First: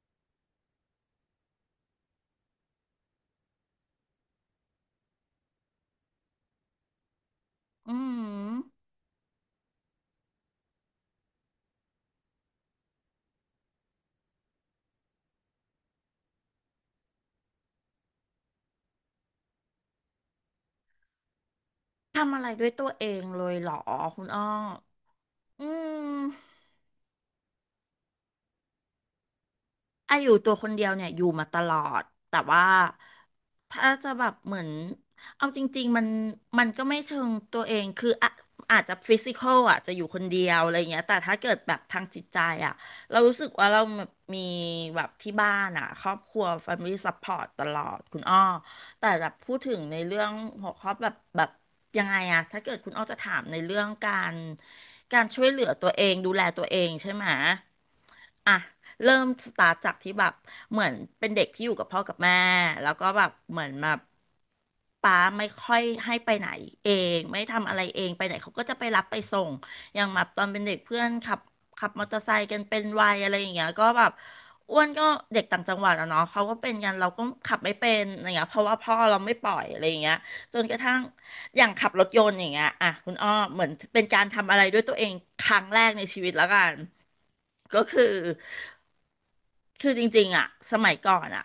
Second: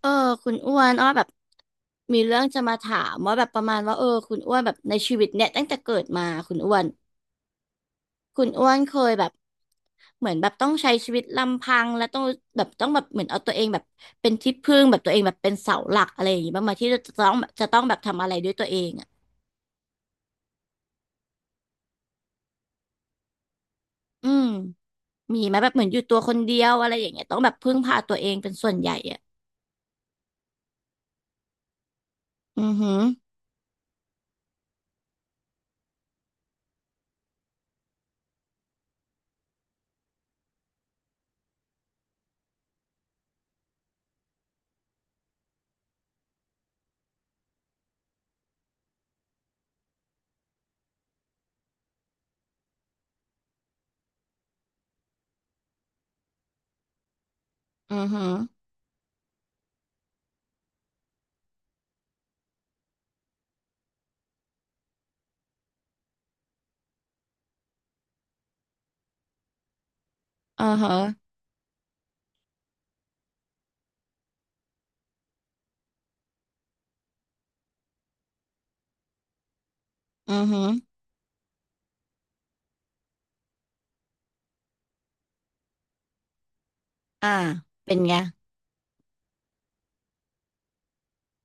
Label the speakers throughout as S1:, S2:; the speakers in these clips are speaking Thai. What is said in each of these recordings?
S1: เออคุณอ้วนอ้อแบบมีเรื่องจะมาถามว่าแบบประมาณว่าคุณอ้วนแบบในชีวิตเนี่ยตั้งแต่เกิดมาคุณอ้วน
S2: อื
S1: คุณอ้วน
S2: ม
S1: เคยแบบเหมือนแบบต้องใช้ชีวิตลำพังและต้องแบบต้องแบบเหมือนเอาตัวเองแบบเป็นที่พึ่งแบบตัวเองแบบเป็นเสาหลักอะไรอย่างงี้บ้างไหมที่จะต้องแบบทำอะไรด้วยตัวเองอ่ะ
S2: ทำอะไรด้วยตัวเองเลยเหรอคุ
S1: อื
S2: ณอ้อ
S1: มมีไหม
S2: อื
S1: แบบเหมือนอยู่ตัว
S2: ม
S1: คนเดียวอะไรอย่างเงี้ยต้องแบบพึ่งพาตัวเองเป็นส่วนใหญ่อ่ะ
S2: อายุตัวคนเดียวเนี่ยอยู่มาตลอดแต่
S1: อื
S2: ว่า
S1: อหือ
S2: ถ้าจะแบบเหมือนเอาจริงๆมันก็ไม่เชิงตัวเองคืออะอาจจะฟิสิกอลอ่ะจะอยู่คนเดียวอะไรเงี้ยแต่ถ้าเกิดแบบทางจิตใจอ่ะเรารู้สึกว่าเราแบบมีแบบที่บ้านอ่ะครอบครัว Family Support ตลอดคุณอ้อแต่แบบพูดถึงในเรื่องหัวข้อแบบยังไงอะถ้าเกิดคุณอ้อจะถามในเรื่องการช่วยเหลือตัวเองดูแลตัวเองใช่ไหม
S1: อือหือ
S2: อ่ะเริ่มสตาร์ทจากที่แบบเหมือนเป็นเด็กที่อยู่กับพ่อกับแม่แล้วก็แบบเหมือนแบบป้าไม่ค่อยให้ไปไหนเองไม่ทำอะไรเองไปไหนเขาก็จะไปรับไปส่งอย่างแบบตอนเป็
S1: อื
S2: นเด็
S1: อ
S2: ก
S1: หือ
S2: เพื่อนขับมอเตอร์ไซค์กันเป็นวัยอะไรอย่างเงี้ยก็แบบอ้วนก็เด็กต่างจังหวัดอะเนาะเขาก็เป็นกันเราก็ขับไม่เป็นอะไรเงี้ยเพราะว่าพ่อเราไม่ปล่อยอะไรอย่างเงี้ย
S1: อือ
S2: จ
S1: หื
S2: น
S1: อ
S2: กระทั่ง อย่างขับรถยนต์อย่างเงี้ยอ่ะคุณอ้อเหมือนเป็นการทำอะไรด้วยตัวเองครั้งแรกในชีวิตแล้วกัน
S1: อ่า
S2: ก็
S1: เป็น
S2: คือ
S1: ไง
S2: คือจริงๆอ่ะสมัยก่อนอ่ะ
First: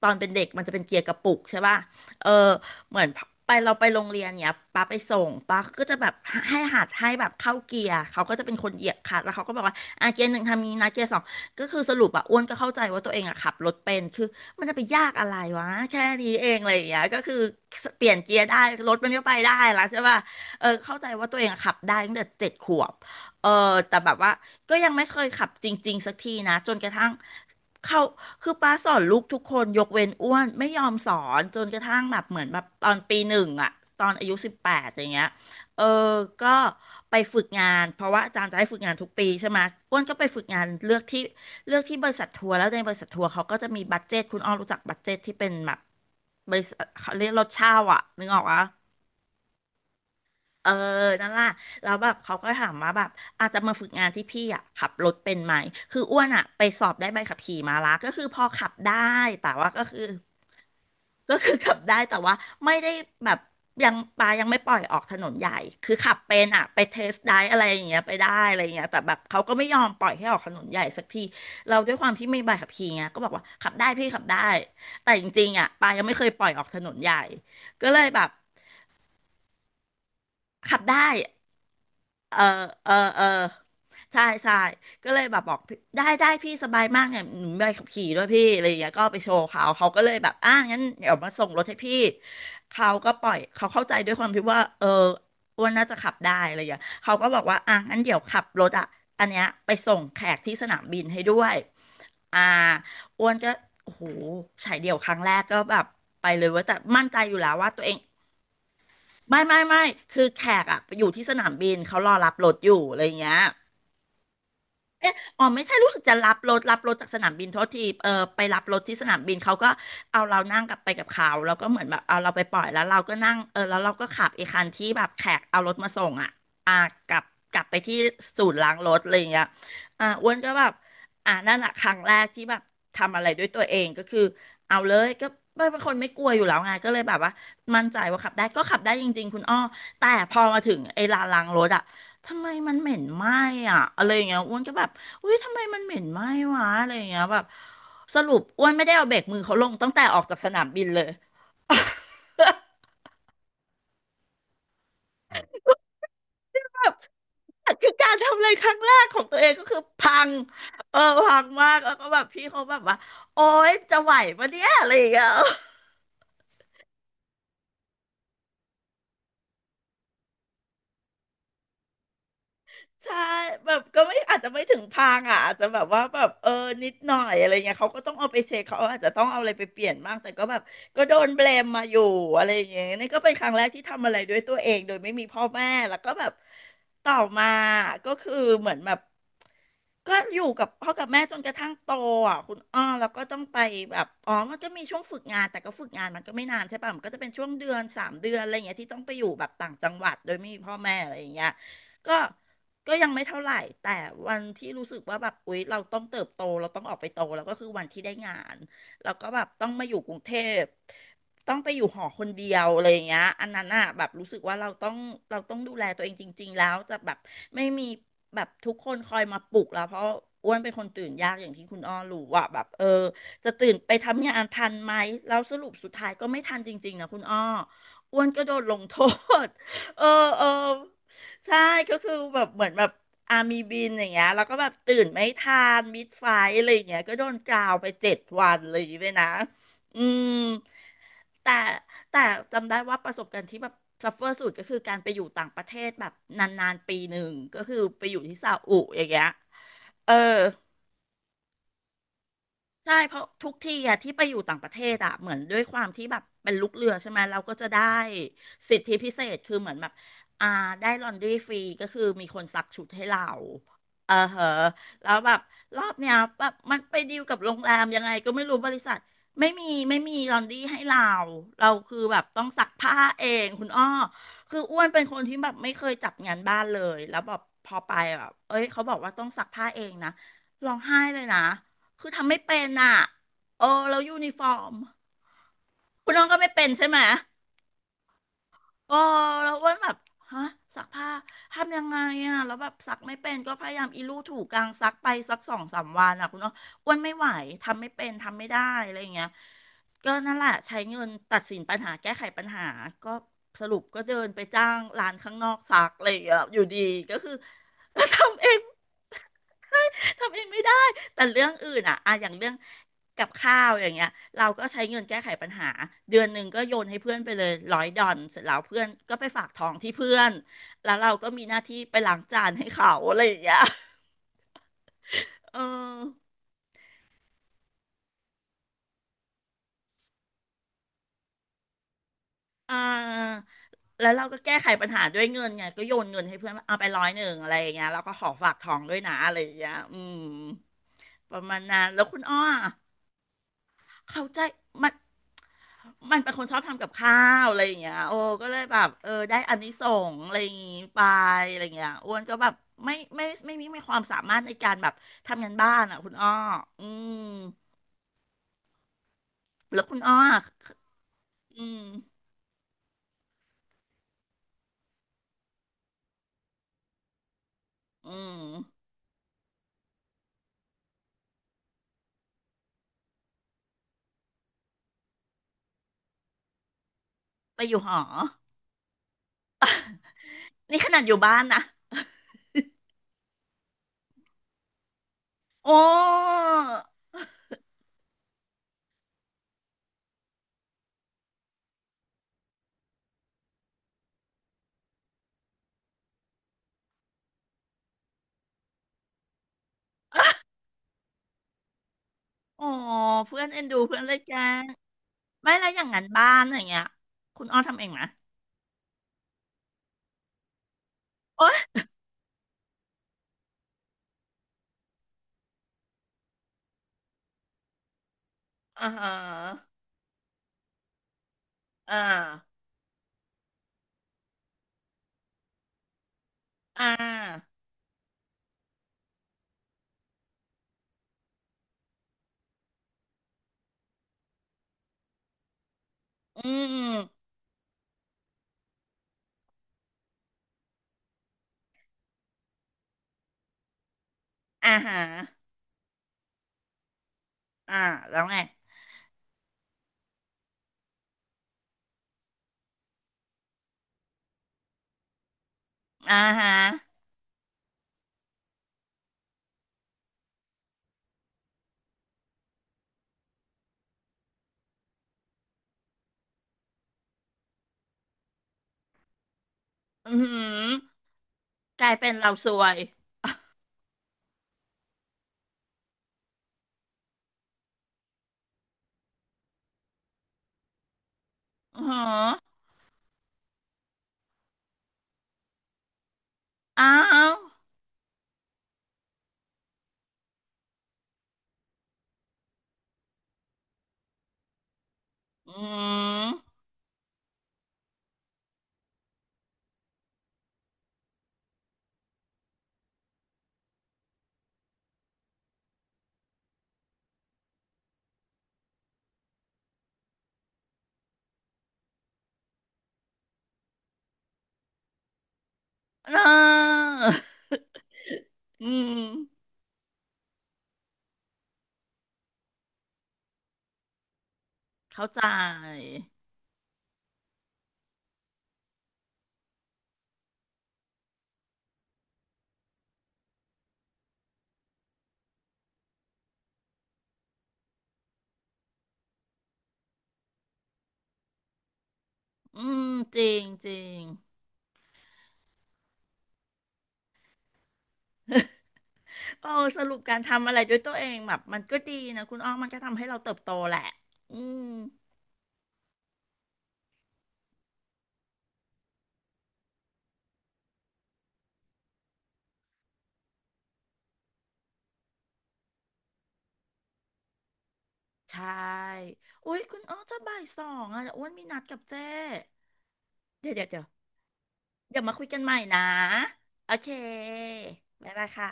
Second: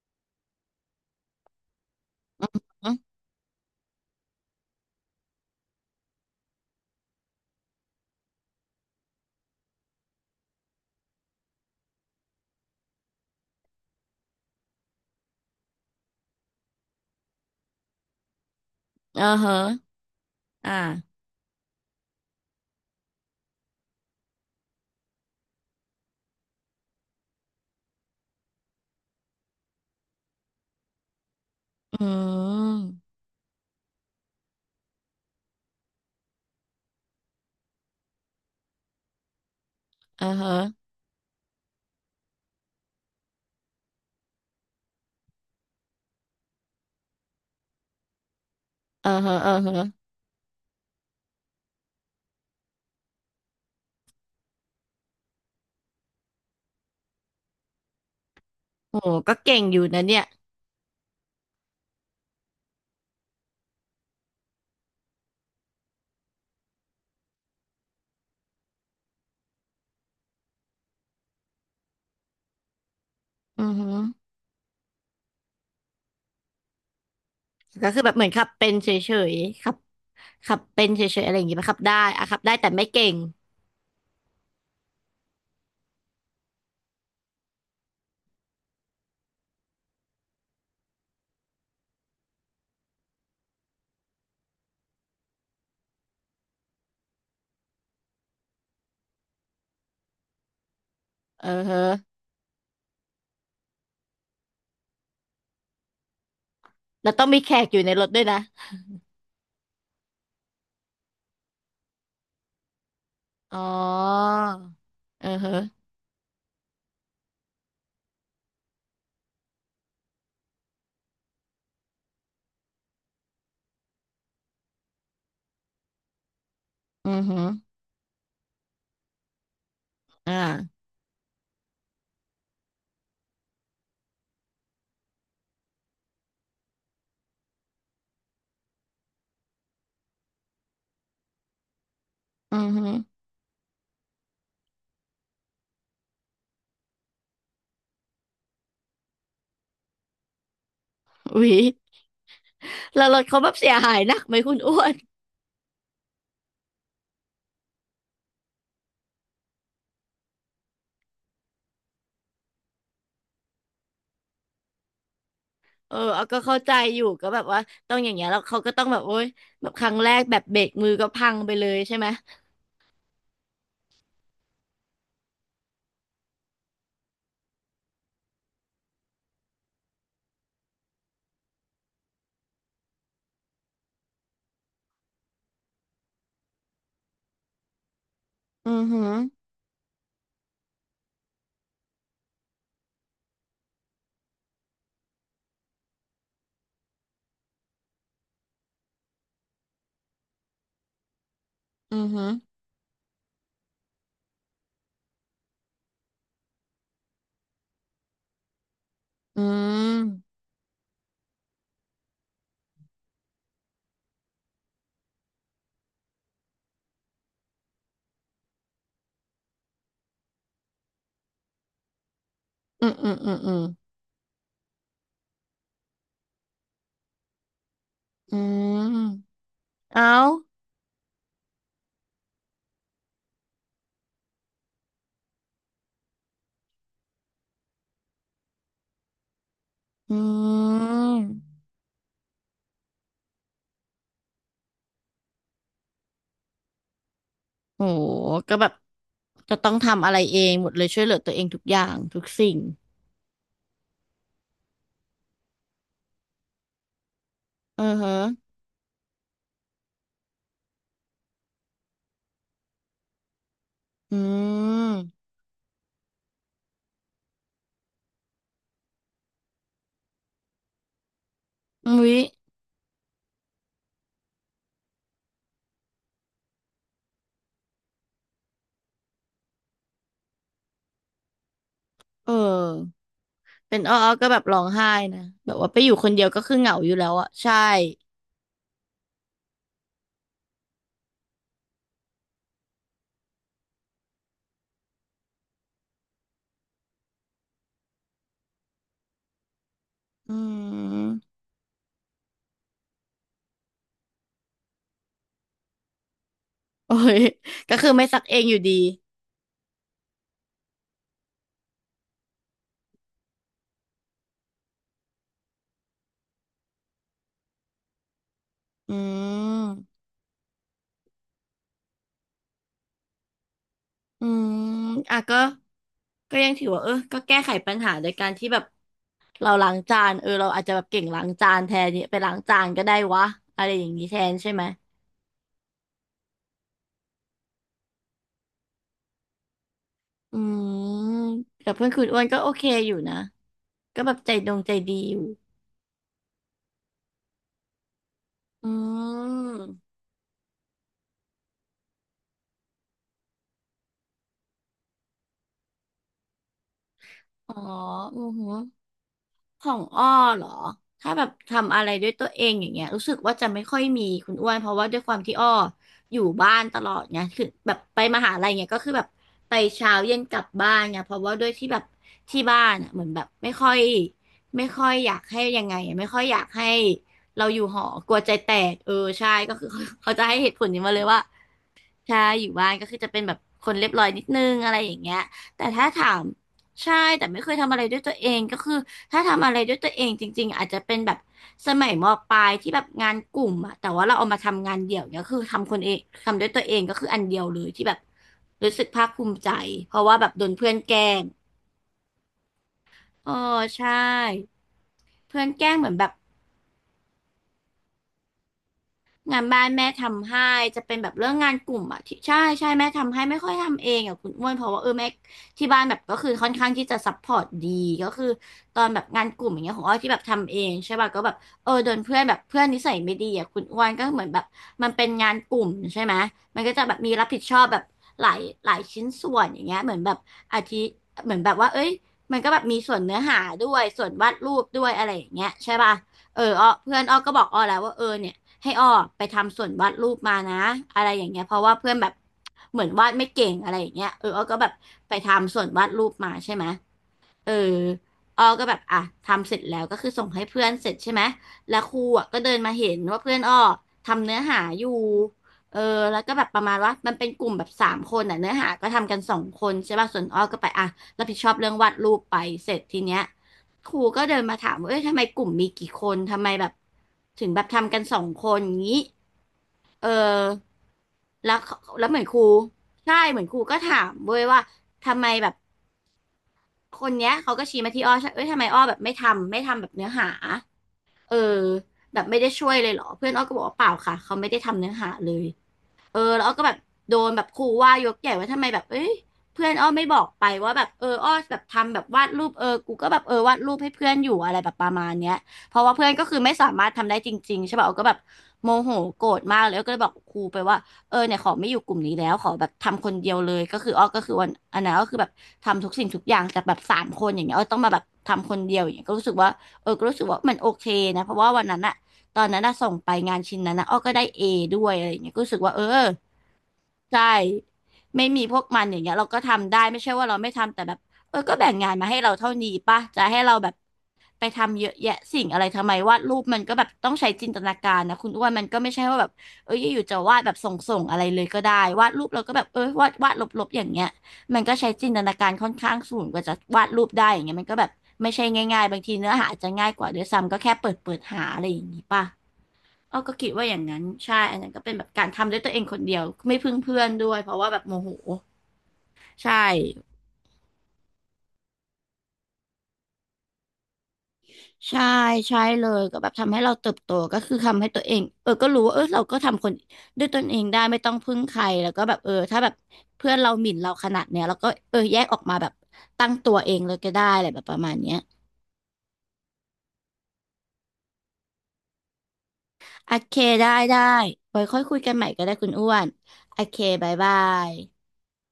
S2: ตอนเป็นเด็กมันจะเป็นเกียร์กระปุกใช่ป่ะเออ
S1: อือหืออ
S2: เหมือนไปเราไปโรงเรียนเนี้ยป้าไปส่งป้าก็จะแบบให้หัดให้แบบเข้าเกียร์เขาก็จะเป็นคนเหยียบคลัตช์แล้วเขาก็บอกว่าอ่ะเกียร์หนึ่งทำนี้นะเกียร์สองก็คือสรุปอ่ะอ้วนก็เข้าใจว่าตัวเองอ่ะขับรถเป็นคือมันจะไปยากอะไรวะแค่นี้เองอะไรอย่างเงี้ยก็คือเปลี่ยนเกียร์ได้รถมัน
S1: ื
S2: ก็
S1: อ
S2: ไป
S1: หื
S2: ได้
S1: อ
S2: ละใช่ป่ะเอ
S1: อ่า
S2: อเข้าใจว่าตัวเองอะขับได้ตั้งแต่7 ขวบเออแต่แบบว่า ก็ยังไม่เคยขับจริงๆสักทีนะจนกระทั่งเขาคือป้าสอนลูกทุกคนยกเว้นอ้วนไม่ยอมสอนจนกระ
S1: อื
S2: ทั่งแบบเหมือนแบบตอน
S1: ม
S2: ปีหนึ่งอะตอนอายุ18อย่างเงี้ยเออก็ไปฝึกงานเพราะว่าอาจารย์จะให้ฝึกงานทุกปีใช่ไหมอ้วนก็ไป
S1: อ่า
S2: ฝึก
S1: ฮะ
S2: งานเลือกที่บริษัททัวร์แล้วในบริษัททัวร์เขาก็จะมีบัดเจตคุณอ้อมรู้จักบัดเจตที่เป็นแบบบริษัทเขาเรียกรถเช่าอะนึกออกปะ
S1: อ่าฮะอ่าฮะ
S2: เออนั่นล่ะแล้วแบบเขาก็ถามว่าแบบอาจจะมาฝึกงานที่พี่อ่ะขับรถเป็นไหมคืออ้วนอ่ะไปสอบได้ใบขับขี่มาละก็คือพอขับได้
S1: โอ้ก็
S2: แต่
S1: เก่ง
S2: ว่า
S1: อ
S2: ก็
S1: ยู่
S2: คือ
S1: นะเนี่ย
S2: ก็คือขับได้แต่ว่าไม่ได้แบบยังปายังไม่ปล่อยออกถนนใหญ่คือขับเป็นอ่ะไปเทสได้อะไรอย่างเงี้ยไปได้อะไรอย่างเงี้ยแต่แบบเขาก็ไม่ยอมปล่อยให้ออกถนนใหญ่สักทีเราด้วยความที่ไม่มีใบขับขี่ไงก็บอกว่า
S1: อื
S2: ขั
S1: อ
S2: บได้
S1: ฮึ
S2: พี่ขับได้แต่จริงๆอ่ะปายังไม่เคยปล่อยออกถนนใหญ่ก็
S1: ก็
S2: เล
S1: คือ
S2: ย
S1: แบบ
S2: แบ
S1: เหมือ
S2: บ
S1: นขับเป็นเฉยๆขับ
S2: ขับ
S1: เป็นเฉ
S2: ได้
S1: ยๆอะไรอย่างงี้ปะขับได้อะ
S2: เอ
S1: ขับ
S2: อ
S1: ได้แต่ไม่
S2: เออ
S1: เก่ง
S2: เออใช่ใช่ก็เลยแบบบอกพี่ได้ได้พี่สบายมากเนี่ยหนูมีใบขับขี่ด้วยพี่อะไรอย่างเงี้ยก็เอาไปโชว์เขาเขาก็เลยแบบอ่ะงั้นเดี๋ยวมาส่งรถให้พี่เขาก็ปล่อยเขาเข้าใจด้วยความที่ว่าเอออ้วนน่าจะขับได้อะไรอย่างเงี้ยเขาก็บอกว่าอ่ะงั้นเดี๋ยวขับรถอ่ะอันเนี้ยไปส่งแขกที่สนามบินให้ด้
S1: เอ
S2: ว
S1: อ
S2: ย
S1: ฮะ
S2: อ่าอ้วนก็โอ้โหฉายเดี่ยวครั้งแรกก็แบบไปเลยเว่าแต่มั่น
S1: แล้ว
S2: ใจ
S1: ต้อง
S2: อยู่
S1: มี
S2: แล้
S1: แข
S2: ว
S1: ก
S2: ว่า
S1: อยู่
S2: ตัวเอ
S1: ใน
S2: ง
S1: รถด้วยนะ
S2: ไม่ไม่ไม่คือแขกอะอยู่ที่สนามบิน เขารอรับรถอยู่อะไรอย่างเงี้ย
S1: อ๋อ
S2: เออ
S1: เออ
S2: อ๋อ
S1: ฮะ
S2: ไม่ใช่รู้สึกจะรับรถจากสนามบินโทษทีเออไปรับรถที่สนามบินเขาก็เอาเรานั่งกลับไปกับเขาแล้วก็เหมือนแบบเอาเราไปปล่อยแล้วเราก็นั่งเออแล้วเราก็ขับไอ้คันที่แบบแขกเอารถมาส่งอ่ะอ่า
S1: อื
S2: กลั
S1: อ
S2: บ
S1: ฮึ
S2: กลับไปที่ศูนย์ล้างรถอะไรอย่างเงี้ยอ่าอ้ว
S1: อ่า
S2: นก็แบบอ่านั่นอะครั้งแรกที่แบบทำอะไรด้วยตัวเองก็คือเอาเลยก็ไม่เป็นคนไม่กลัวอยู่แล้วไงก็เลยแบบว่ามั่นใจว่าขับได้ก็ขับได้จริงๆคุณอ้อแต่พอมาถึงไอ้ลานล้างรถอ่ะ ทำไม
S1: อือ
S2: มัน
S1: ฮึ
S2: เหม็นไหม้อ่ะอะไรอย่างเงี้ยอ้วนก็แบบอุ้ยทำไมมันเหม็นไหม้วะอะไรอย่างเงี้ยแบบสรุปอ้วนไม่ได้เอาเบรกมือเขาลงตั้งแต่ออกจากสนามบินเลย
S1: อุ๊ยแล้วรถเขาแบบเสียหายหนักไหมคุณอ้วน
S2: แบบคือการทำอะไรครั้งแรกของตัวเองก็คือพังเออพังมากแล้วก็แบบพี่เขาแบบว่าโอ๊ยจะไหวปะเนี่ยอะไรอย่างเงี้ย
S1: เออเอาก็เข้าใจอยู่ก็แบบว่าต้องอย่างเงี้ยแล้วเขาก็ต้องแบบโอ๊ยแบบครั้งแรกแบบเบรกมือก็พังไปเลยใช่ไหม
S2: ใช่แบบก็ไม่อาจจะไม่ถึงพังอ่ะอาจจะแบบว่าแบบเออนิดหน่อยอะไรเงี้ยเขาก็ต้องเอาไปเช็คเขาอาจจะต้องเอาอะไรไปเปลี่ยนบ้างแต่ก็แบบก็โดนเบลมมาอยู่อะไรอย่างเงี้ยนี่ก็เป็นครั้งแรกที่ทำอะไรด้วยตัวเองโดยไม่มีพ่อแม่แล้วก็แบบต่อมาก็คือเห
S1: อื
S2: มือน
S1: อ
S2: แบ
S1: ฮึ
S2: บก็อยู่กับพ่อกับแม่จนกระทั่งโตอ่ะคุณอ้อแล้วก็ต้องไปแบบอ๋อมันก็มีช่วงฝึกงานแต่ก็ฝึกงานมันก็ไม่นานใช่ป่ะมันก็จะเป็นช่วงเดือนสามเดือนอะไรอย่างเงี้ยที่ต้องไปอยู่แบบต่างจังหวัดโดยไม่มีพ่อแม่อะไรอย่างเงี้ย
S1: อือ
S2: ก็
S1: ฮึ
S2: ก็ยังไม่เท่าไหร่แต่วันที่รู้สึกว่าแบบอุ๊ยเราต้องเติบโตเราต้องออกไปโตแล้วก็คือวันที่ได้งานแล้วก็แบ
S1: อื
S2: บต้องมาอ
S1: ม
S2: ยู่กรุงเทพต้องไปอยู่หอคนเดียวอะไรอย่างเงี้ยอันนั้นอ่ะแบบรู้สึกว่าเราต้องดูแลตัวเองจริงๆแล้วจะแบบไม่มีแบบทุกคนคอยมาปลุกแล้วเพราะอ้วนเป็นคนตื่นยากอย่างที่คุณอ้อรู้ว่าแบบเอ
S1: อื
S2: อ
S1: มอืมอืมอื
S2: จะ
S1: ม
S2: ตื่นไปทำงานทันไหมแล้วสรุปสุดท้ายก็ไม่ทันจริงๆนะคุณอ้ออ้วน
S1: อื
S2: ก็โดนลงโท
S1: ม
S2: ษ เออ
S1: เอา
S2: เออ ใช่ก็คือแบบเหมือนแบบอามีบินอย่างเงี้ยแล้วก็แบบตื่นไม่ทันมิดไฟอะไรอย่างเงี้ยก็โดนกราวไปเจ็ดวันอะไรอย่างเลยนะอื
S1: อื
S2: ม
S1: ม
S2: แต่แต่จำได้ว่าประสบการณ์ที่แบบซัฟเฟอร์สุดก็คือการไปอยู่ต่างประเทศแบบนานๆปีหนึ่งก็คือ
S1: โห
S2: ไปอยู่ที่ซา
S1: ก็แบบ
S2: อุอย่างเงี้ย
S1: จะต้องทำ
S2: เอ
S1: อะ
S2: อ
S1: ไรเองหมดเลยช่วยเหลือตัวเองทุกอย่างทุกสิ่ง
S2: ใช่เพราะทุกทีอะที่ไปอยู่ต่างประเทศอะเหมือนด้วยความที่แบบเป็นลูกเรือใช่ไหมเราก็จะ
S1: เอ
S2: ได้
S1: อฮะ
S2: สิทธิพิเศษคือเหมือนแบบอ่าได้ลอนดรีฟรีก็คือมีคนซักชุดให้เราเอ
S1: อื
S2: อเหอะแล้ว
S1: ม
S2: แบบรอบเนี้ยแบบมันไปดีลกับโรงแรมยังไงก็ไม่รู้บริษัทไม่มีลอนดรี้ให้เราเรา
S1: อุ๊
S2: คือ
S1: ย
S2: แบบต้องซักผ้าเองคุณอ้อคืออ้วนเป็นคนที่แบบไม่เคยจับงานบ้านเลยแล้วแบบพอไปแบบเอ้ยเขาบอกว่าต้องซักผ้าเองนะร้องไห้เลยนะ คือทำ
S1: เออ
S2: ไม่เป็นอ่ะโอ้
S1: เป็นอ้
S2: แล้
S1: อ
S2: วยู
S1: ๆก็
S2: นิ
S1: แบ
S2: ฟ
S1: บ
S2: อ
S1: ร้
S2: ร์
S1: อง
S2: ม
S1: ไห้นะแบบว่าไปอยู่ค
S2: คุ
S1: น
S2: ณ
S1: เดี
S2: น้
S1: ย
S2: อ
S1: ว
S2: งก็
S1: ก็
S2: ไม่
S1: คือ
S2: เป็
S1: เห
S2: น
S1: งา
S2: ใช่
S1: อยู่
S2: ไหม
S1: แล้วอะใช่
S2: โอ้แล้วอ้วนแบบฮะซักผ้าทำยังไงอ่ะแล้วแบบซักไม่เป็นก็พยายามอีลู่ถูกลางซักไปสักสองสามวันอ่ะคุณน้องอ้วนไม่ไหวทำไม่เป็นทำไม่ได้อะไรอย่างเงี้ยก็
S1: อื
S2: นั่นแหละใช้เงิ
S1: ม
S2: นตัดสินปัญหาแก้ไขปัญหาก็สรุปก็เดินไปจ้างร้านข้างนอกซักอะไรอย่างเงี้ยอยู่ดี
S1: โอ้
S2: ก็
S1: ย
S2: คือ
S1: ก็คือไม่ ซักเอ
S2: ทำ
S1: ง
S2: เอ
S1: อยู่
S2: ง
S1: ดี
S2: ทำเองไม่ได้ แต่เรื่องอื่นอ่ะอะอย่างเรื่องกับข้าวอย่างเงี้ยเราก็ใช้เงินแก้ไขปัญหา เดือนหนึ่งก็โยนให้เพื่อนไปเลยร้อยดอนเสร็จแล้วเพื่อน
S1: อื
S2: ก็ไปฝากท้อง
S1: ม
S2: ที่เพื่อนแล้วเราก็มีหน้าที่ไปล้างจานให้เขาอะไรอย่างเงี้ย
S1: อืมอ่ะก็
S2: เออ
S1: ก็ยังถือว่าเออก็แก้ไขปัญหาโดยการที่แบบเราล้างจานเออเราอาจจะแบบเก่งล้างจานแทนเนี่ยไปล้างจาน
S2: อ่
S1: ก็ได้วะ
S2: า
S1: อะไรอย่างนี้
S2: แล้ว
S1: แท
S2: เรา
S1: น
S2: ก็
S1: ใช่
S2: แก้
S1: ไหม
S2: ไขปัญหาด้วยเงินไงก็โยนเงินให้เพื่อนว่าเอาไปร้อยหนึ่งอะไรอย่างเงี้ยแล้วก็ขอฝากท้องด้วยนะอะไรอย่างเงี้ยอืม
S1: อืม
S2: ประมาณ
S1: กับ
S2: นั้
S1: เพื่อ
S2: น
S1: นคุ
S2: แล้
S1: ณ
S2: วคุ
S1: อ้ว
S2: ณ
S1: นก็
S2: อ้อ
S1: โอเคอยู่นะ ก็แบบ
S2: เขา
S1: ใจ
S2: ใจ
S1: ดงใจ
S2: มั
S1: ดี
S2: น
S1: อยู่
S2: มันเป็นคนชอบทำกับข้าวอะไรอย่างเงี้ยโอ้ก็เลย
S1: อื
S2: แบบเออได้อานิ
S1: ม
S2: สงส์อะไรอย่างงี้ไปอะไรอย่างเงี้ยอ้วนก็แบบไม่ไมมีความสามารถในการแบบทำงานบ้านอ่ะคุณอ้ออืม
S1: อ๋ออือหือ ของ
S2: แล้วคุณ
S1: อ้อ
S2: อ้อ
S1: เห
S2: อะ
S1: รอถ้าแบบ
S2: อื
S1: ทำ
S2: ม
S1: อะไรด้วยตัวเองอย่างเงี้ยรู้สึกว่าจะไม่ค่อยมีคุณอ้วนเพราะว่าด้วยความที่อ้ออยู่บ้านตลอดไงคือแบบไปม
S2: อื
S1: หา
S2: ม
S1: ลัยเงี้ยก็คือแบบไปเช้าเย็นกลับบ้านไงเพราะว่าด้วยที่แบบที่บ้านอะเหมือนแบบไม่ค่อยอยากให้ยังไงอะไม่ค่อยอยากให้เราอ
S2: ไป
S1: ยู่
S2: อ
S1: ห
S2: ยู่
S1: อ
S2: หอ
S1: กลัวใจแตกเออใช่ก็คือ เขาจะให้เหตุผล
S2: นี่
S1: นี้
S2: ข
S1: มาเล
S2: นาด
S1: ย
S2: อยู่
S1: ว่า
S2: บ้านนะ
S1: ใช่อยู่บ้านก็คือจะเป็นแบบคนเรียบร้อยนิดนึงอะไรอย่างเงี้ยแต่
S2: โอ้
S1: ถ้าถามใช่แต่ไม่เคยทำอะไรด้วยตัวเองก็คือถ้าทำอะไรด้วยตัวเองจริงๆอาจจะเป็นแบบสมัยมปลายที่แบบงานกลุ่มอะแต่ว่าเราเอามาทำงานเดี่ยวเนี่ยคือทำคนเองทำด้วยตัวเองก็คืออันเดียวเลยที่แบบรู้สึกภาคภูมิใจเพราะว่าแบบโดนเพื่อนแกล้ง
S2: โอ้
S1: อ๋อ
S2: เพื่อนเอ็นดู
S1: ใช่
S2: เพื่อนเลยแกล้ง
S1: เพื่อน
S2: ไม่
S1: แก
S2: แล้
S1: ล้
S2: ว
S1: ง
S2: อ
S1: เห
S2: ย่า
S1: มื
S2: ง
S1: อน
S2: งั้
S1: แบ
S2: น
S1: บ
S2: บ้านอย่างเงี้ยคุณอ้อทำเองไหม
S1: งานบ้านแม่ทำให้จะเป็นแบบเรื่อง
S2: โอ้
S1: งานก
S2: ย
S1: ลุ่มอ่ะที่ใช่แม่ทำให้ไม่ค่อยทำเองอ่ะคุณอ้วนเพราะว่าเออแม่ที่บ้านแบบก็คือค่อนข้างที่จะซัพพอร์ตดีก็คือตอ
S2: อ่า
S1: นแบบ
S2: ฮะ
S1: งานกลุ่มอย่างเงี้ยของอ้อยที่แบบทำเองใช่ป่ะก็แบบเออโด
S2: อ่า
S1: นเพื่อนแบบเพื่อนนิสัยไม่ดีอ่ะคุณอ้วนก็เหมือนแบบมันเป็นงานกลุ่มใช่ไหมมันก็จะ
S2: อ่
S1: แบบมีรับผิด
S2: า
S1: ชอบแบบหลายชิ้นส่วนอย่างเงี้ยเหมือนแบบอาทิเหมือนแบบว่าเอ้ยมันก็แบบมีส่วนเนื้อหาด้วยส่วนวาดรูปด้วยอะไรอย่างเงี้ยใช่ป่ะเอ
S2: อื
S1: อเพื่
S2: ม
S1: อนอ้อก็บอกอ้อแล้วว่าเออเนี่ย ให้อ้อไปทำส่วนวาดรูปมานะอะไรอย่างเงี้ยเพราะว่าเพื่อนแบบเหมือนวาดไม่เก่งอะไรอย่างเงี้ยเอออ้อก็แบ
S2: อ่า
S1: บ
S2: ฮะ
S1: ไปทำส่วนวาดรูปมาใช่ไหม เออ
S2: อ่าแล้วไง
S1: อ้อก็แบบอ่ะทำเสร็จแล้วก็คือส่งให้เพื่อนเสร็จใช่ไหมแล้วครูอ่ะก็เดินมาเห็นว่าเพื่อนอ้อทำเนื้อหาอยู่เออ
S2: อ่า
S1: แล้วก็แบบ
S2: ฮะ
S1: ประมาณว่ามันเป็นกลุ่มแบบสามคนอ่ะเนื้อหาก็ทำกันสองคนใช่ป่ะส่วนอ้อก็ไปอ่ะรับผิดชอบเรื่องวาดรูปไปเสร็จทีเนี้ยครูก็เดินมาถามว่าเอ้ยทำไมกลุ่มมีกี่คนทำไมแบบถึงแบบทำกันสองคนอย่างนี้เอ
S2: อือหือ
S1: อแล้ว
S2: กลาย
S1: แล้ว
S2: เป็น
S1: เหมือน
S2: เรา
S1: ครู
S2: ซวย
S1: ใช่เหมือนครูก็ถามเว้ยว่าทำไมแบบ คนเนี้ยเขาก็ชี้มาที่อ้อใช่เอ้ยทำไมอ้อแบบไม่ทำแบบเนื้อหา เออ
S2: อือหื
S1: แบบ
S2: อ
S1: ไม่ได้ช่วยเลยเหรอเพื่อนอ้อก็บอกว่าเปล่าค่ะเขาไม่ได้ทำเนื้อหาเลย เออแล้วอ้อก็แบบ
S2: อ้า
S1: โดน
S2: ว
S1: แบบครูว่ายกใหญ่ว่าทำไมแบบเอ้ยเพื่อนอ้อไม่บอกไปว่าแบบอ้อแบบทำแบบวาดรูปกูก็แบบวาดรูปให้เพื่อนอยู่อะไรแบบประมาณเนี้ย
S2: อื
S1: เพราะว่าเพื่อนก็คือไม่
S2: ม
S1: สามารถทำได้จริงๆใช่ป่ะอ้อก็แบบโมโหโกรธมากเลยอ้อก็เลยบอกครูไปว่าเออเนี่ยขอไม่อยู่กลุ่มนี้แล้วขอแบบทำคนเดียวเลยก็คืออ้อก็คือวันอันนั้นก็คือแบบทำทุกสิ่งทุกอย่างแต่แบบสามคนอย่างเงี้ยอ้อต้องมาแบบทำคนเดียวอย่างเงี้ยก็รู้สึกว่าเออก็รู้สึกว่ามันโอเคนะเพราะว่าวันนั้นอะ ตอนนั้นน่ะส่งไปงานชิ้นนั้นนะอ้อก็ได้เอด้วยอะไรอย่างเงี้ยก็รู้สึกว่าเออ
S2: เออ
S1: ใช่ไม่มีพวก
S2: อื
S1: มันอ
S2: ม
S1: ย่างเงี้ยเราก็ทำได้ไม่ใช่ว่าเราไม่ทำแต่แบบก็แบ่งงานมาให้เราเท่านี้ป่ะจะให้เราแบบไปทำเยอะ
S2: เข้า
S1: แยะ
S2: ใจ
S1: สิ่งอะไรทำไมวาดรูปมันก็แบบต้องใช้จินตนาการนะคุณอ้วนมันก็ไม่ใช่ว่าแบบเอออยู่ๆจะวาดแบบส่งอะไรเลยก็ได้วาดรูปเราก็แบบเออวาดลบๆอย่างเงี้ยมันก็ใช้จินตนาการค่อนข้างสูงกว่าจะวาดรูปได้อย่างเงี้ยมันก็แบบไม่ใช่ง่ายๆบางทีเนื้อหาอาจจะง่ายกว่าด้วยซ้ำก็แค่เปิดหาอะไรอย่างงี้ป่ะ
S2: อืม
S1: อ้
S2: จ
S1: อ
S2: ริ
S1: ก็
S2: ง
S1: คิดว่า
S2: จ
S1: อ
S2: ริ
S1: ย่างนั้
S2: ง
S1: นใช่อันนั้นก็เป็นแบบการทำด้วยตัวเองคนเดียวไม่พึ่งเพื่อนด้วยเพราะว่าแบบโมโห
S2: โอ้
S1: ใช่
S2: สรุปการทำอะไรด้วยตัวเองแบบมันก็ดีนะคุณอ้อมมันก็ทำให้เราเติบโตแหละ อืม
S1: ใช่ใช่เลยก็แบบทำให้เราเติบโตก็คือทำให้ตัวเองเออก็รู้ว่าเออเราก็ทำคนด้วยตนเองได้ไม่ต้องพึ่งใครแล้วก็แบบถ้าแบบเพื่อนเราหมิ่นเราขนาดเนี้ยเราก็เออแยกออกมาแบบตั้งตัวเองเลยก็ได้อะไรแบบประมาณเนี้ย
S2: ใช่อุ้ย คุณอ้อจะบ่ายสองอ่ะอ้วนมีนัดกับเจ้
S1: โอเค
S2: เดี๋ยว
S1: ได้
S2: เดี๋ยว
S1: ได้ไว้ค่อยคุย
S2: เดี๋ยว
S1: กัน
S2: มา
S1: ให
S2: คุ
S1: ม่
S2: ยกัน
S1: ก็
S2: ให
S1: ได้
S2: ม่
S1: คุณ
S2: นะ
S1: อ้วนโอ
S2: โอ
S1: เค
S2: เค
S1: บายบาย
S2: บ๊ายบายค่ะ